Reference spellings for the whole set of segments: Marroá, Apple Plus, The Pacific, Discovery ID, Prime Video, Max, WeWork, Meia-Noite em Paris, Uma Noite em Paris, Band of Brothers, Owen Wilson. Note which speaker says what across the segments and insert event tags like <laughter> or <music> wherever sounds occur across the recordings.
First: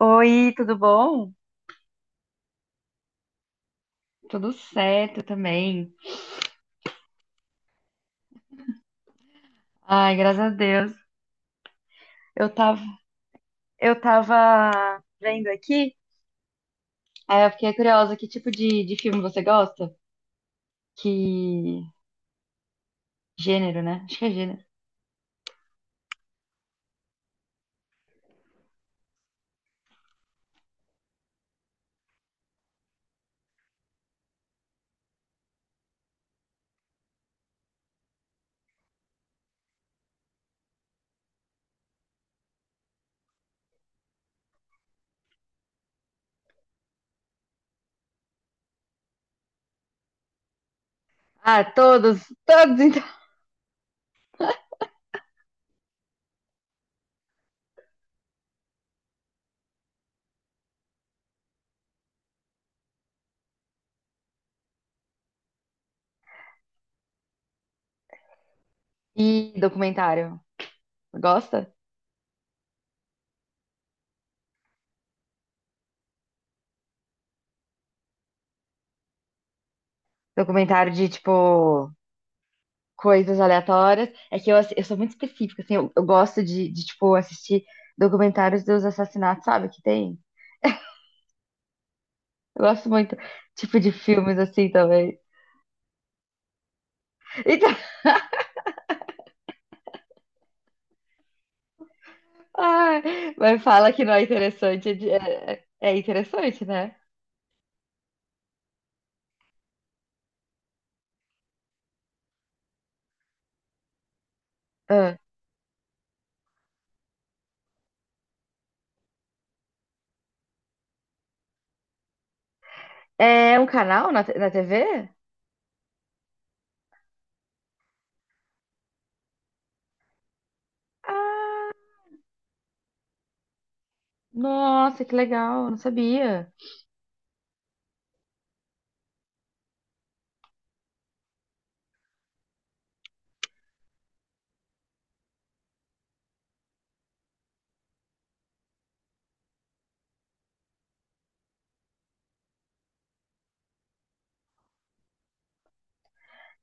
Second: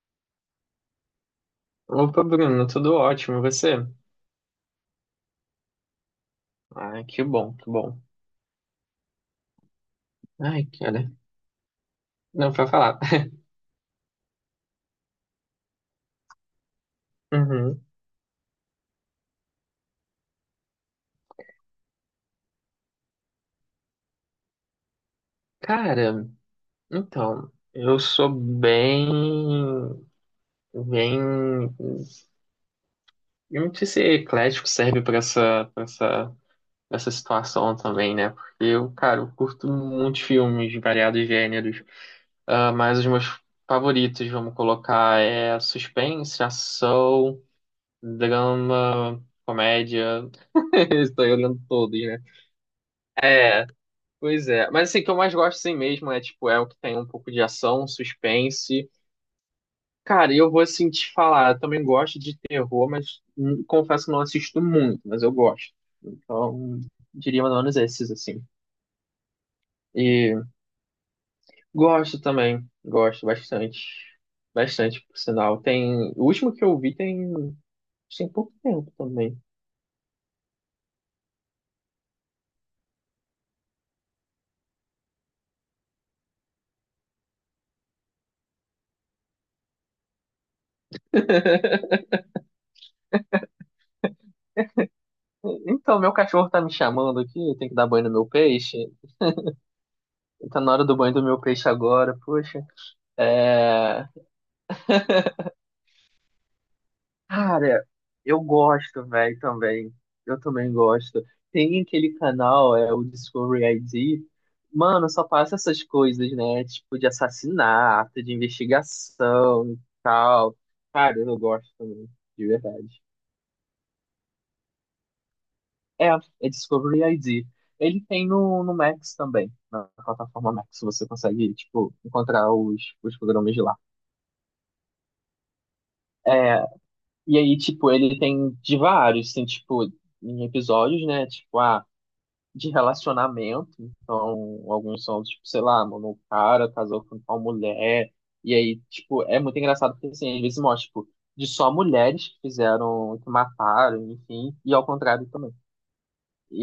Speaker 1: Oi, tudo bom?
Speaker 2: Opa, Bruno, tudo ótimo, e você?
Speaker 1: Tudo certo também.
Speaker 2: Ai, que bom, que bom.
Speaker 1: Ai, graças a
Speaker 2: Ai,
Speaker 1: Deus.
Speaker 2: cara,
Speaker 1: Eu
Speaker 2: não pra
Speaker 1: tava,
Speaker 2: falar. <laughs>
Speaker 1: eu tava vendo aqui, aí eu fiquei
Speaker 2: Uhum.
Speaker 1: curiosa, que tipo de filme você gosta? Que gênero, né? Acho que é gênero.
Speaker 2: Cara, então, eu sou bem, eu não sei se eclético serve pra essa situação também, né? Porque eu, cara, eu curto muitos filmes de variados gêneros. Ah, mas os meus favoritos, vamos colocar, é suspense, ação, drama, comédia. <laughs> Estou olhando
Speaker 1: Ah,
Speaker 2: todos,
Speaker 1: todos,
Speaker 2: né?
Speaker 1: todos então.
Speaker 2: É, pois é. Mas assim, o que eu mais gosto assim mesmo é, tipo, é o que tem um pouco de ação, suspense. Cara, eu vou assim te falar, eu também gosto de terror, mas confesso que não assisto muito, mas eu gosto. Então, diria mais ou menos esses, assim.
Speaker 1: E documentário.
Speaker 2: E
Speaker 1: Gosta?
Speaker 2: gosto também, gosto bastante. Bastante, por sinal. Tem. O último que eu vi tem. Tem pouco tempo também.
Speaker 1: Documentário de, tipo, coisas aleatórias. É que eu sou muito específica, assim, eu gosto tipo, assistir documentários dos assassinatos, sabe? Que tem.
Speaker 2: <laughs>
Speaker 1: Eu gosto muito, tipo, de filmes assim também.
Speaker 2: Então, meu cachorro tá me chamando aqui, eu tenho que dar
Speaker 1: <laughs>
Speaker 2: banho no meu peixe. Tá na hora do banho do meu peixe agora, poxa.
Speaker 1: Ah, mas fala que
Speaker 2: É,
Speaker 1: não é interessante. É interessante, né?
Speaker 2: cara, eu gosto, velho, também. Eu também gosto. Tem aquele canal, é o Discovery ID. Mano,
Speaker 1: Ah.
Speaker 2: só passa essas coisas, né? Tipo, de assassinato, de investigação e tal. Cara, eu gosto também, de verdade.
Speaker 1: É um canal na na TV?
Speaker 2: É, é, Discovery ID. Ele tem no Max também. Na plataforma Max você consegue,
Speaker 1: Ah,
Speaker 2: tipo, encontrar os programas de lá.
Speaker 1: nossa, que legal, não sabia.
Speaker 2: É. E aí, tipo, ele tem de vários, tem, tipo, em episódios, né? Tipo, ah, de relacionamento. Então, alguns são, tipo, sei lá, mano, o cara casou com tal mulher. E aí, tipo, é muito engraçado porque, assim, às vezes mostra, tipo, de só mulheres que fizeram, que mataram, enfim, e ao contrário também.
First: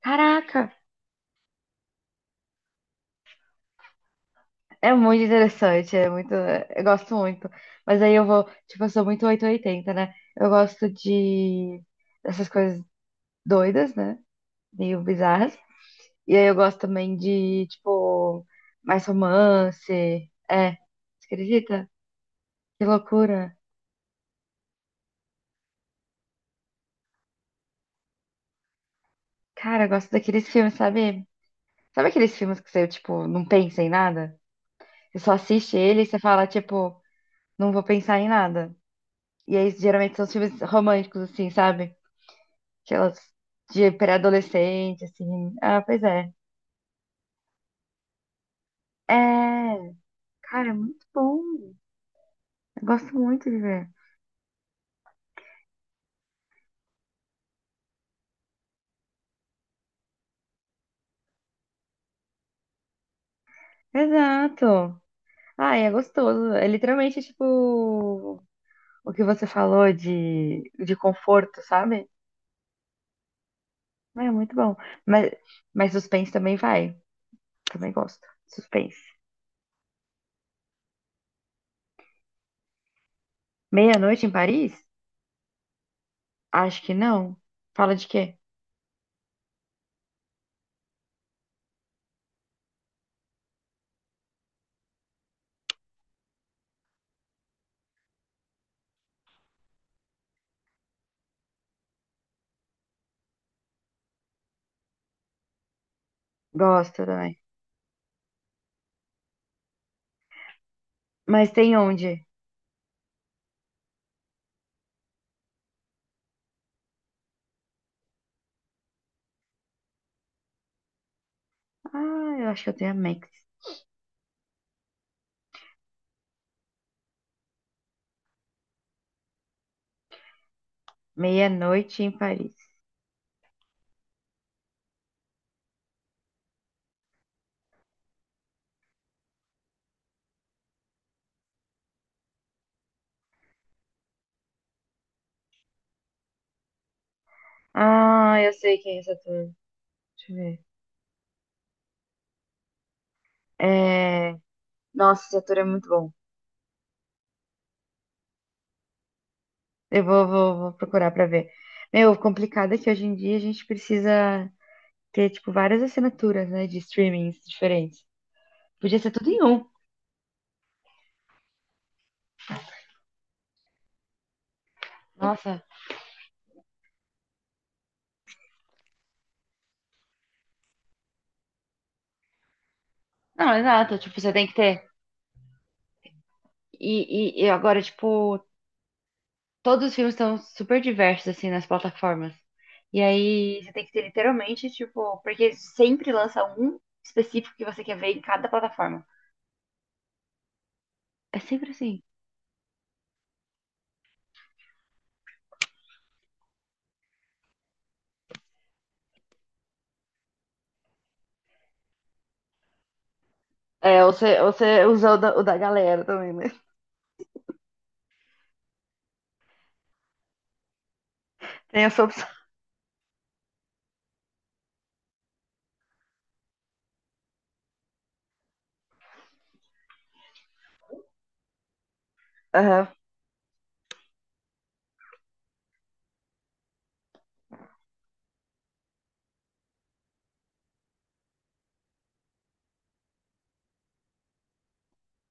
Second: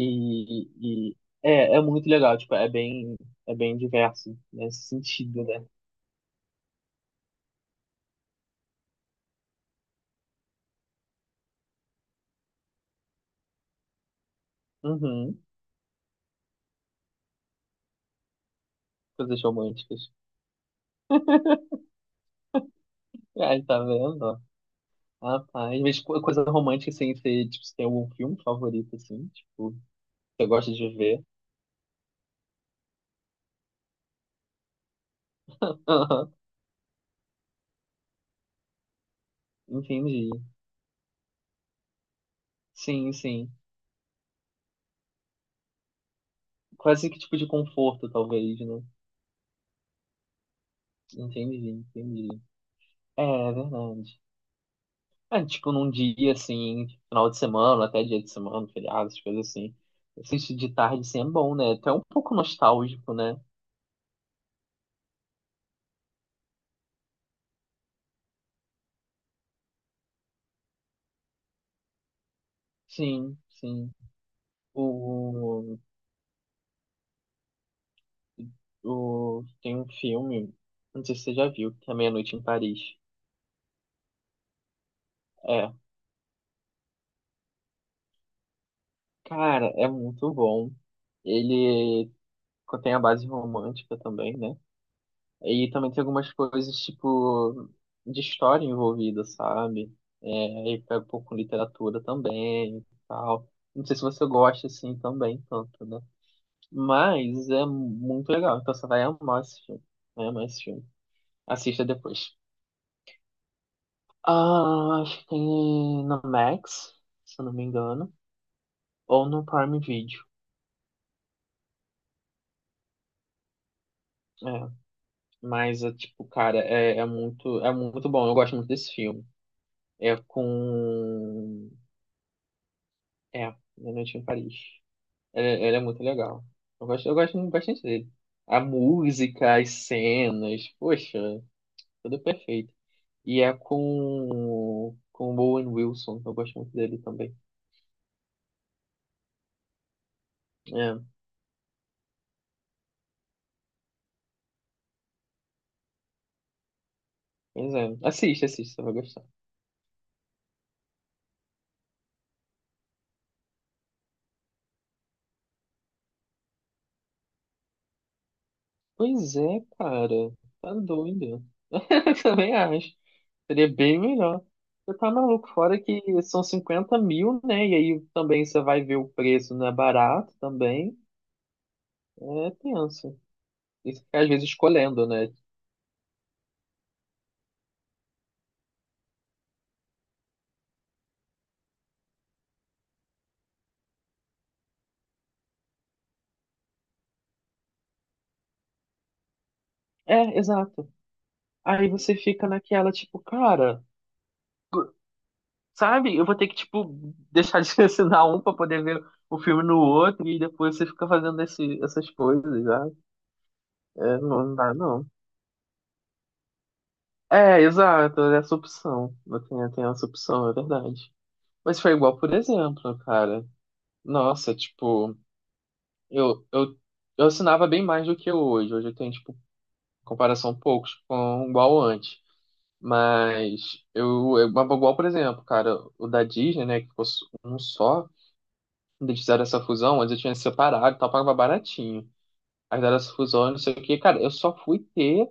Speaker 1: Caraca,
Speaker 2: e é, é muito legal, tipo, é bem diverso nesse
Speaker 1: é muito
Speaker 2: sentido, né?
Speaker 1: interessante, é muito, eu gosto muito. Mas aí eu vou, tipo, eu sou muito 880, né? Eu gosto de dessas coisas doidas, né? Meio
Speaker 2: Uhum,
Speaker 1: bizarras. E aí eu gosto também de, tipo, mais
Speaker 2: coisas
Speaker 1: romance.
Speaker 2: românticas.
Speaker 1: É, você acredita? Que loucura.
Speaker 2: Ai, tá vendo? Ah, tá. Rapaz, mas coisa romântica, assim, você, tipo, você tem algum filme favorito, assim, tipo,
Speaker 1: Cara, eu gosto
Speaker 2: você
Speaker 1: daqueles
Speaker 2: gosta
Speaker 1: filmes,
Speaker 2: de ver?
Speaker 1: sabe? Sabe aqueles filmes que você, tipo, não pensa em nada? Você só assiste ele e você
Speaker 2: Aham.
Speaker 1: fala, tipo, não vou pensar em nada. E aí, geralmente, são
Speaker 2: Entendi.
Speaker 1: os filmes românticos, assim, sabe?
Speaker 2: Sim,
Speaker 1: Aquelas
Speaker 2: sim.
Speaker 1: de pré-adolescente, assim. Ah, pois é.
Speaker 2: Quase que tipo de conforto, talvez, né?
Speaker 1: É, cara, é muito bom.
Speaker 2: Entendi, entendi.
Speaker 1: Eu gosto
Speaker 2: É,
Speaker 1: muito
Speaker 2: é
Speaker 1: de ver.
Speaker 2: verdade. É, tipo, num dia, assim, final de semana, até dia de semana, feriados, coisas assim. Assistir de tarde, assim, é bom, né? Até um pouco nostálgico, né?
Speaker 1: Exato. Ah, é gostoso. É literalmente, tipo, o que você falou de conforto, sabe?
Speaker 2: Sim, sim.
Speaker 1: É muito bom. Mas,
Speaker 2: O,
Speaker 1: mas suspense também vai. Também gosto. Suspense.
Speaker 2: tem um filme, não sei se você já viu, que é Meia-Noite em Paris.
Speaker 1: Meia-noite em Paris?
Speaker 2: é
Speaker 1: Acho que não. Fala de quê?
Speaker 2: Cara, é muito bom. Ele tem a base romântica também, né? E também tem algumas coisas, tipo, de história envolvida, sabe? É, e pega um pouco com literatura também e tal. Não sei se você gosta, assim, também, tanto, né?
Speaker 1: Gosto também.
Speaker 2: Mas é muito legal, então você vai amar esse filme. Vai amar esse filme.
Speaker 1: Mas tem
Speaker 2: Assista
Speaker 1: onde?
Speaker 2: depois. Ah, acho que tem na Max, se eu não me engano, ou no Prime Video.
Speaker 1: Ah, eu acho que eu tenho a Max.
Speaker 2: É. Mas, é, tipo, cara, é muito bom. Eu gosto muito desse filme. É com.
Speaker 1: Meia-noite em Paris.
Speaker 2: É, Uma Noite em Paris. Ele é muito legal. Eu gosto muito bastante dele. A música, as cenas, poxa, tudo perfeito. E é com. Com o Owen Wilson. Eu gosto muito dele também.
Speaker 1: Ah, eu sei quem é esse ator. Deixa eu ver.
Speaker 2: É,
Speaker 1: É... Nossa, esse ator é muito bom.
Speaker 2: pois é. Assiste, assiste, você vai gostar.
Speaker 1: Eu vou, vou procurar pra ver. Meu, o complicado é que hoje em dia a gente precisa ter, tipo, várias assinaturas, né, de streamings diferentes. Podia ser tudo
Speaker 2: Pois
Speaker 1: em
Speaker 2: é,
Speaker 1: um.
Speaker 2: cara. Tá doido. <laughs> Eu também acho. Seria bem melhor. Você tá maluco,
Speaker 1: Nossa.
Speaker 2: fora que são 50 mil, né? E aí também você vai ver o preço, não é barato também. É tenso.
Speaker 1: Não, exato.
Speaker 2: Isso fica,
Speaker 1: Tipo,
Speaker 2: às
Speaker 1: você tem
Speaker 2: vezes
Speaker 1: que ter.
Speaker 2: escolhendo, né?
Speaker 1: E agora, tipo, todos os filmes estão super diversos, assim, nas plataformas. E aí você tem que ter literalmente, tipo, porque sempre lança um específico que você quer ver em cada plataforma.
Speaker 2: É, exato.
Speaker 1: É sempre
Speaker 2: Aí
Speaker 1: assim.
Speaker 2: você fica naquela, tipo, cara, sabe? Eu vou ter que, tipo, deixar de <laughs> assinar um pra poder ver o filme no outro e depois você fica fazendo esse, essas coisas, sabe?
Speaker 1: É,
Speaker 2: É,
Speaker 1: você,
Speaker 2: não, não dá,
Speaker 1: você
Speaker 2: não.
Speaker 1: usa o da galera também, né?
Speaker 2: É, exato, essa opção. Eu tenho essa opção, é verdade. Mas
Speaker 1: Tem
Speaker 2: foi
Speaker 1: essa
Speaker 2: igual,
Speaker 1: opção.
Speaker 2: por exemplo, cara. Nossa, tipo, eu, eu, eu assinava bem mais do que eu hoje. Hoje eu tenho, tipo, comparação poucos com igual antes.
Speaker 1: Aham,
Speaker 2: Mas igual, por exemplo, cara, o da Disney, né, que ficou um só, quando eles fizeram essa fusão, antes eu tinha separado e tal, pagava baratinho. Aí fizeram essa fusão, não sei o que cara, eu só fui ter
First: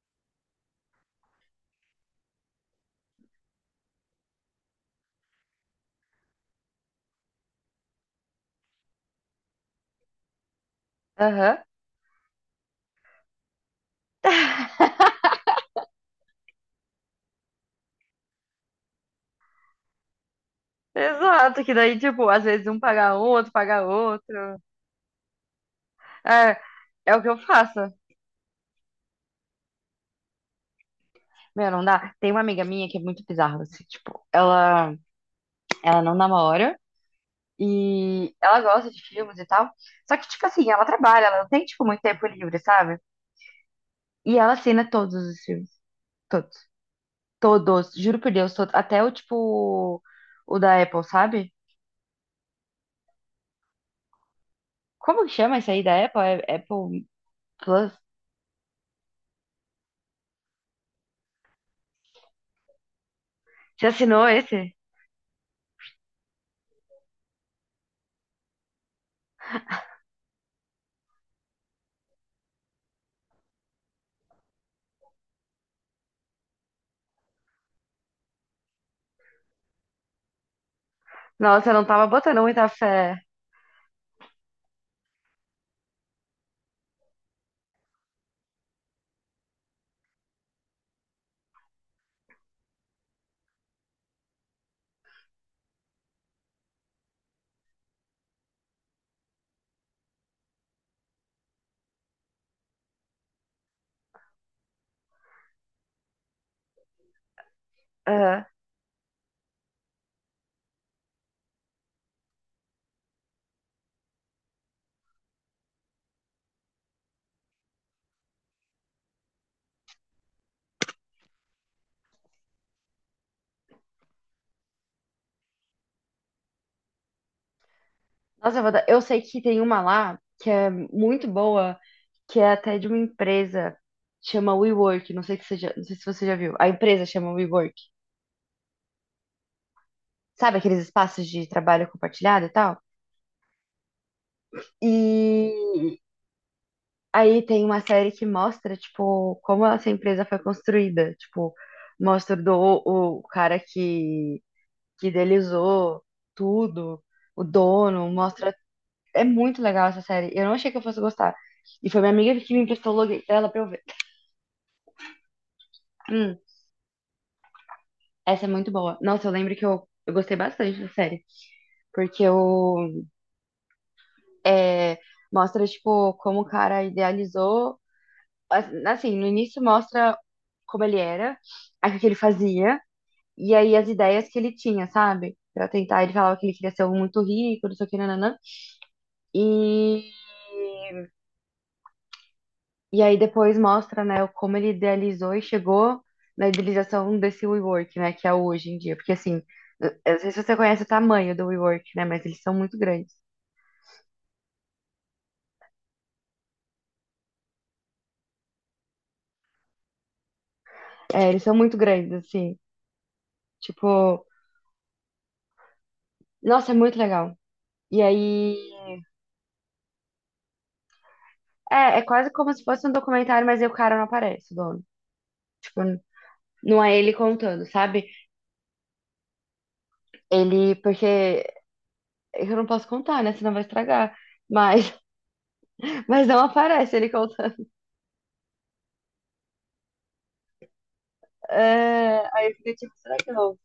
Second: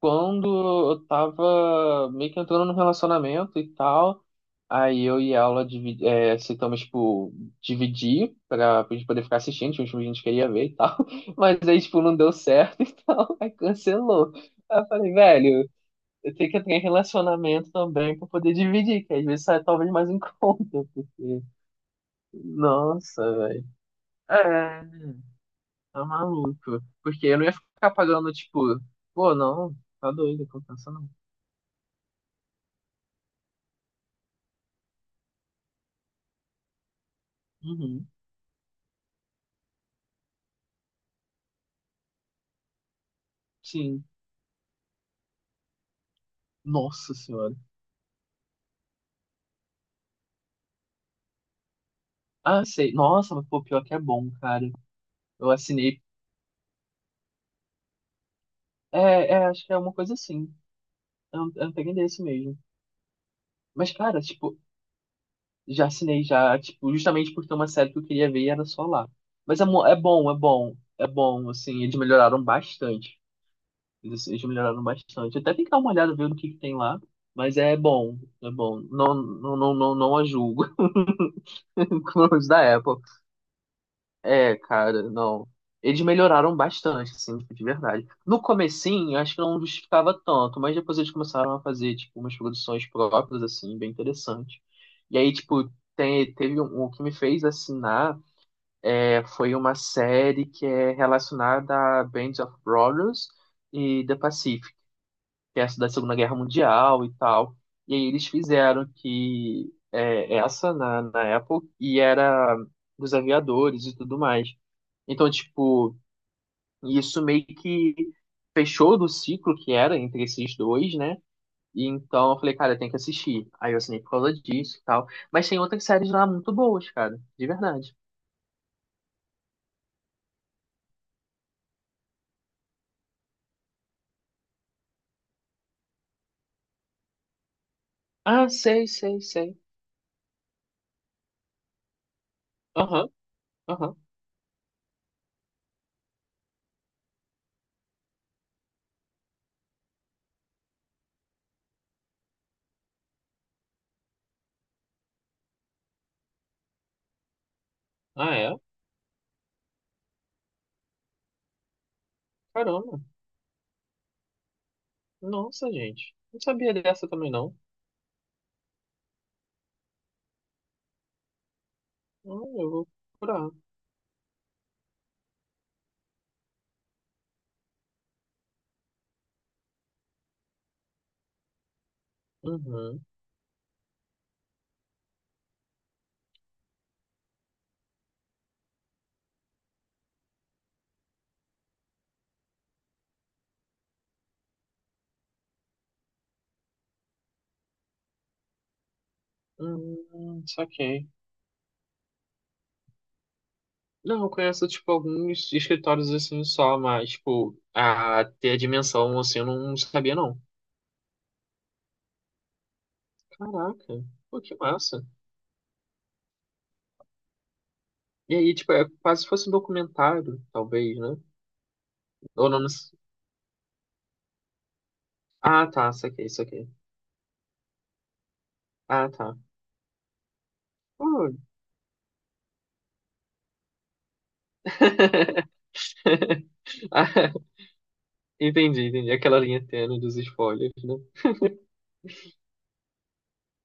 Speaker 2: quando eu tava meio que entrando no relacionamento e tal, aí eu e ela aceitamos, tipo, dividir pra gente poder ficar assistindo, tinha uns filmes que a gente queria ver e tal, <laughs>
Speaker 1: aham.
Speaker 2: mas aí, tipo, não deu certo <laughs> e tal, aí cancelou. Aí eu falei, velho, eu tenho que entrar em relacionamento também pra poder dividir, que às vezes sai talvez mais em <laughs> conta, porque,
Speaker 1: Exato, que daí, tipo, às vezes um paga um,
Speaker 2: nossa,
Speaker 1: outro,
Speaker 2: velho.
Speaker 1: paga outro.
Speaker 2: É, tá
Speaker 1: É,
Speaker 2: maluco.
Speaker 1: é o
Speaker 2: Porque
Speaker 1: que eu
Speaker 2: eu não ia
Speaker 1: faço.
Speaker 2: ficar pagando, tipo, pô, não, tá doido, compensa não.
Speaker 1: Meu, não dá. Tem uma amiga minha que é muito bizarra, assim, tipo, ela não namora.
Speaker 2: Uhum.
Speaker 1: E ela gosta de filmes e tal. Só que, tipo assim, ela trabalha, ela não tem, tipo, muito tempo livre, sabe?
Speaker 2: Sim.
Speaker 1: E ela assina todos os filmes. Todos.
Speaker 2: Nossa senhora.
Speaker 1: Todos. Juro por Deus, todos. Até o, tipo, o da Apple, sabe?
Speaker 2: Ah, sei. Nossa, mas pô, pior que é bom, cara.
Speaker 1: Como que
Speaker 2: Eu
Speaker 1: chama esse aí
Speaker 2: assinei.
Speaker 1: da Apple? É Apple Plus?
Speaker 2: É, é, acho que é uma coisa assim. Eu não peguei desse mesmo.
Speaker 1: Você
Speaker 2: Mas, cara,
Speaker 1: assinou
Speaker 2: tipo,
Speaker 1: esse?
Speaker 2: já assinei já, tipo, justamente porque uma série que eu queria ver e era só lá. Mas é bom, é bom. É bom, assim, eles melhoraram bastante. Eles melhoraram bastante. Até tem que dar uma olhada, ver o que que tem lá. Mas é bom, é bom. Não, não, não, não, não a julgo. <laughs>
Speaker 1: Nossa, eu não tava
Speaker 2: Como
Speaker 1: botando
Speaker 2: os
Speaker 1: muita
Speaker 2: da Apple.
Speaker 1: fé.
Speaker 2: É, cara, não. Eles melhoraram bastante, assim, tipo, de verdade. No comecinho, eu acho que não justificava tanto, mas depois eles começaram a fazer, tipo, umas produções próprias, assim, bem interessantes. E aí, tipo, tem, teve um, o que me fez assinar foi uma série que é relacionada a Band of Brothers e The Pacific, que é essa da Segunda Guerra Mundial e tal. E aí eles
Speaker 1: Aham.
Speaker 2: fizeram essa na Apple e era dos aviadores e tudo mais. Então, tipo, isso meio que fechou do ciclo que era entre esses dois, né? E então eu falei, cara, tem que assistir. Aí eu assinei por causa disso e tal. Mas tem outras séries lá muito boas, cara. De verdade.
Speaker 1: Nossa, eu sei que tem uma lá que é muito boa, que é até de uma empresa, chama WeWork. Não sei que você já- Não sei se você já viu. A empresa chama WeWork.
Speaker 2: Ah, sei, sei, sei.
Speaker 1: Sabe, aqueles espaços de trabalho compartilhado e tal.
Speaker 2: Aham, aham.
Speaker 1: E aí tem uma série que mostra, tipo, como essa empresa foi construída. Tipo, mostra do, o cara que idealizou tudo, o dono,
Speaker 2: Ah, é?
Speaker 1: mostra. É muito legal essa série. Eu não achei que eu fosse gostar. E foi minha amiga que me emprestou o
Speaker 2: Caramba.
Speaker 1: logo dela pra eu ver.
Speaker 2: Nossa, gente.
Speaker 1: Hum,
Speaker 2: Não sabia dessa também, não.
Speaker 1: essa é muito boa. Nossa, eu lembro que eu gostei bastante da série. Porque
Speaker 2: Ah, eu vou
Speaker 1: eu,
Speaker 2: procurar.
Speaker 1: é, mostra, tipo, como o cara idealizou. Assim, no início mostra como ele era, aí o que ele fazia,
Speaker 2: Uhum.
Speaker 1: e aí as ideias que ele tinha, sabe? Pra tentar, ele falava que ele queria ser um muito rico, não sei o que, nananã. E, e aí depois mostra, né, como ele idealizou e chegou na idealização desse WeWork, né, que é hoje em dia. Porque, assim, eu não sei se você conhece o
Speaker 2: Saquei.
Speaker 1: tamanho do WeWork, né, mas eles são muito grandes.
Speaker 2: Não, eu conheço, tipo, alguns escritórios assim só, mas, tipo, a ter a dimensão assim eu não sabia, não.
Speaker 1: É, eles são muito grandes, assim.
Speaker 2: Caraca,
Speaker 1: Tipo,
Speaker 2: pô, que massa.
Speaker 1: nossa, é muito legal. E
Speaker 2: E aí,
Speaker 1: aí.
Speaker 2: tipo, é quase se fosse um documentário, talvez, né?
Speaker 1: É, é quase
Speaker 2: Ou
Speaker 1: como
Speaker 2: não,
Speaker 1: se fosse um documentário, mas aí o cara não aparece, o dono.
Speaker 2: ah,
Speaker 1: Tipo,
Speaker 2: tá, saquei, saquei.
Speaker 1: não é ele contando, sabe?
Speaker 2: Ah, tá.
Speaker 1: Ele,
Speaker 2: Pô.
Speaker 1: porque eu não posso contar, né? Senão vai estragar. Mas,
Speaker 2: <laughs>
Speaker 1: <laughs> mas não aparece ele
Speaker 2: Ah,
Speaker 1: contando.
Speaker 2: entendi, entendi. Aquela linha tênue dos spoilers, né?
Speaker 1: É, aí eu fiquei tipo, será que eu não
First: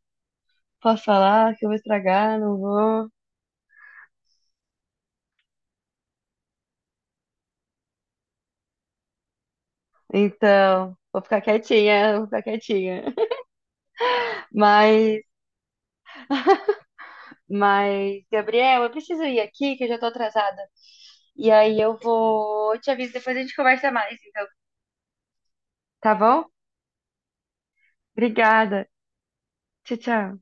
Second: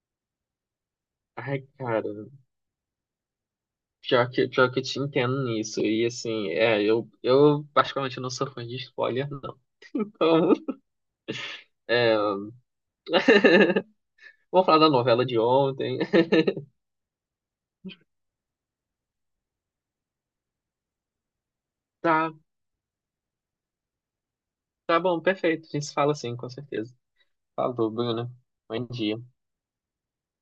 Speaker 1: posso falar?
Speaker 2: Ai,
Speaker 1: Que eu vou
Speaker 2: cara,
Speaker 1: estragar? Não vou.
Speaker 2: pior que eu te entendo nisso. E assim, é, eu particularmente não sou fã de spoiler, não. Então,
Speaker 1: Então, vou ficar
Speaker 2: é.
Speaker 1: quietinha, vou ficar quietinha. <laughs>
Speaker 2: <laughs> Vamos falar da
Speaker 1: Mas
Speaker 2: novela de ontem. <laughs>
Speaker 1: Mas, Gabriel, eu preciso ir aqui, que eu já tô atrasada. E aí eu
Speaker 2: Tá,
Speaker 1: vou. Eu te aviso, depois a gente conversa mais, então.
Speaker 2: tá bom, perfeito. A gente se fala
Speaker 1: Tá
Speaker 2: assim,
Speaker 1: bom?
Speaker 2: com certeza. Falou, Bruno. Bom
Speaker 1: Obrigada.
Speaker 2: dia.
Speaker 1: Tchau, tchau.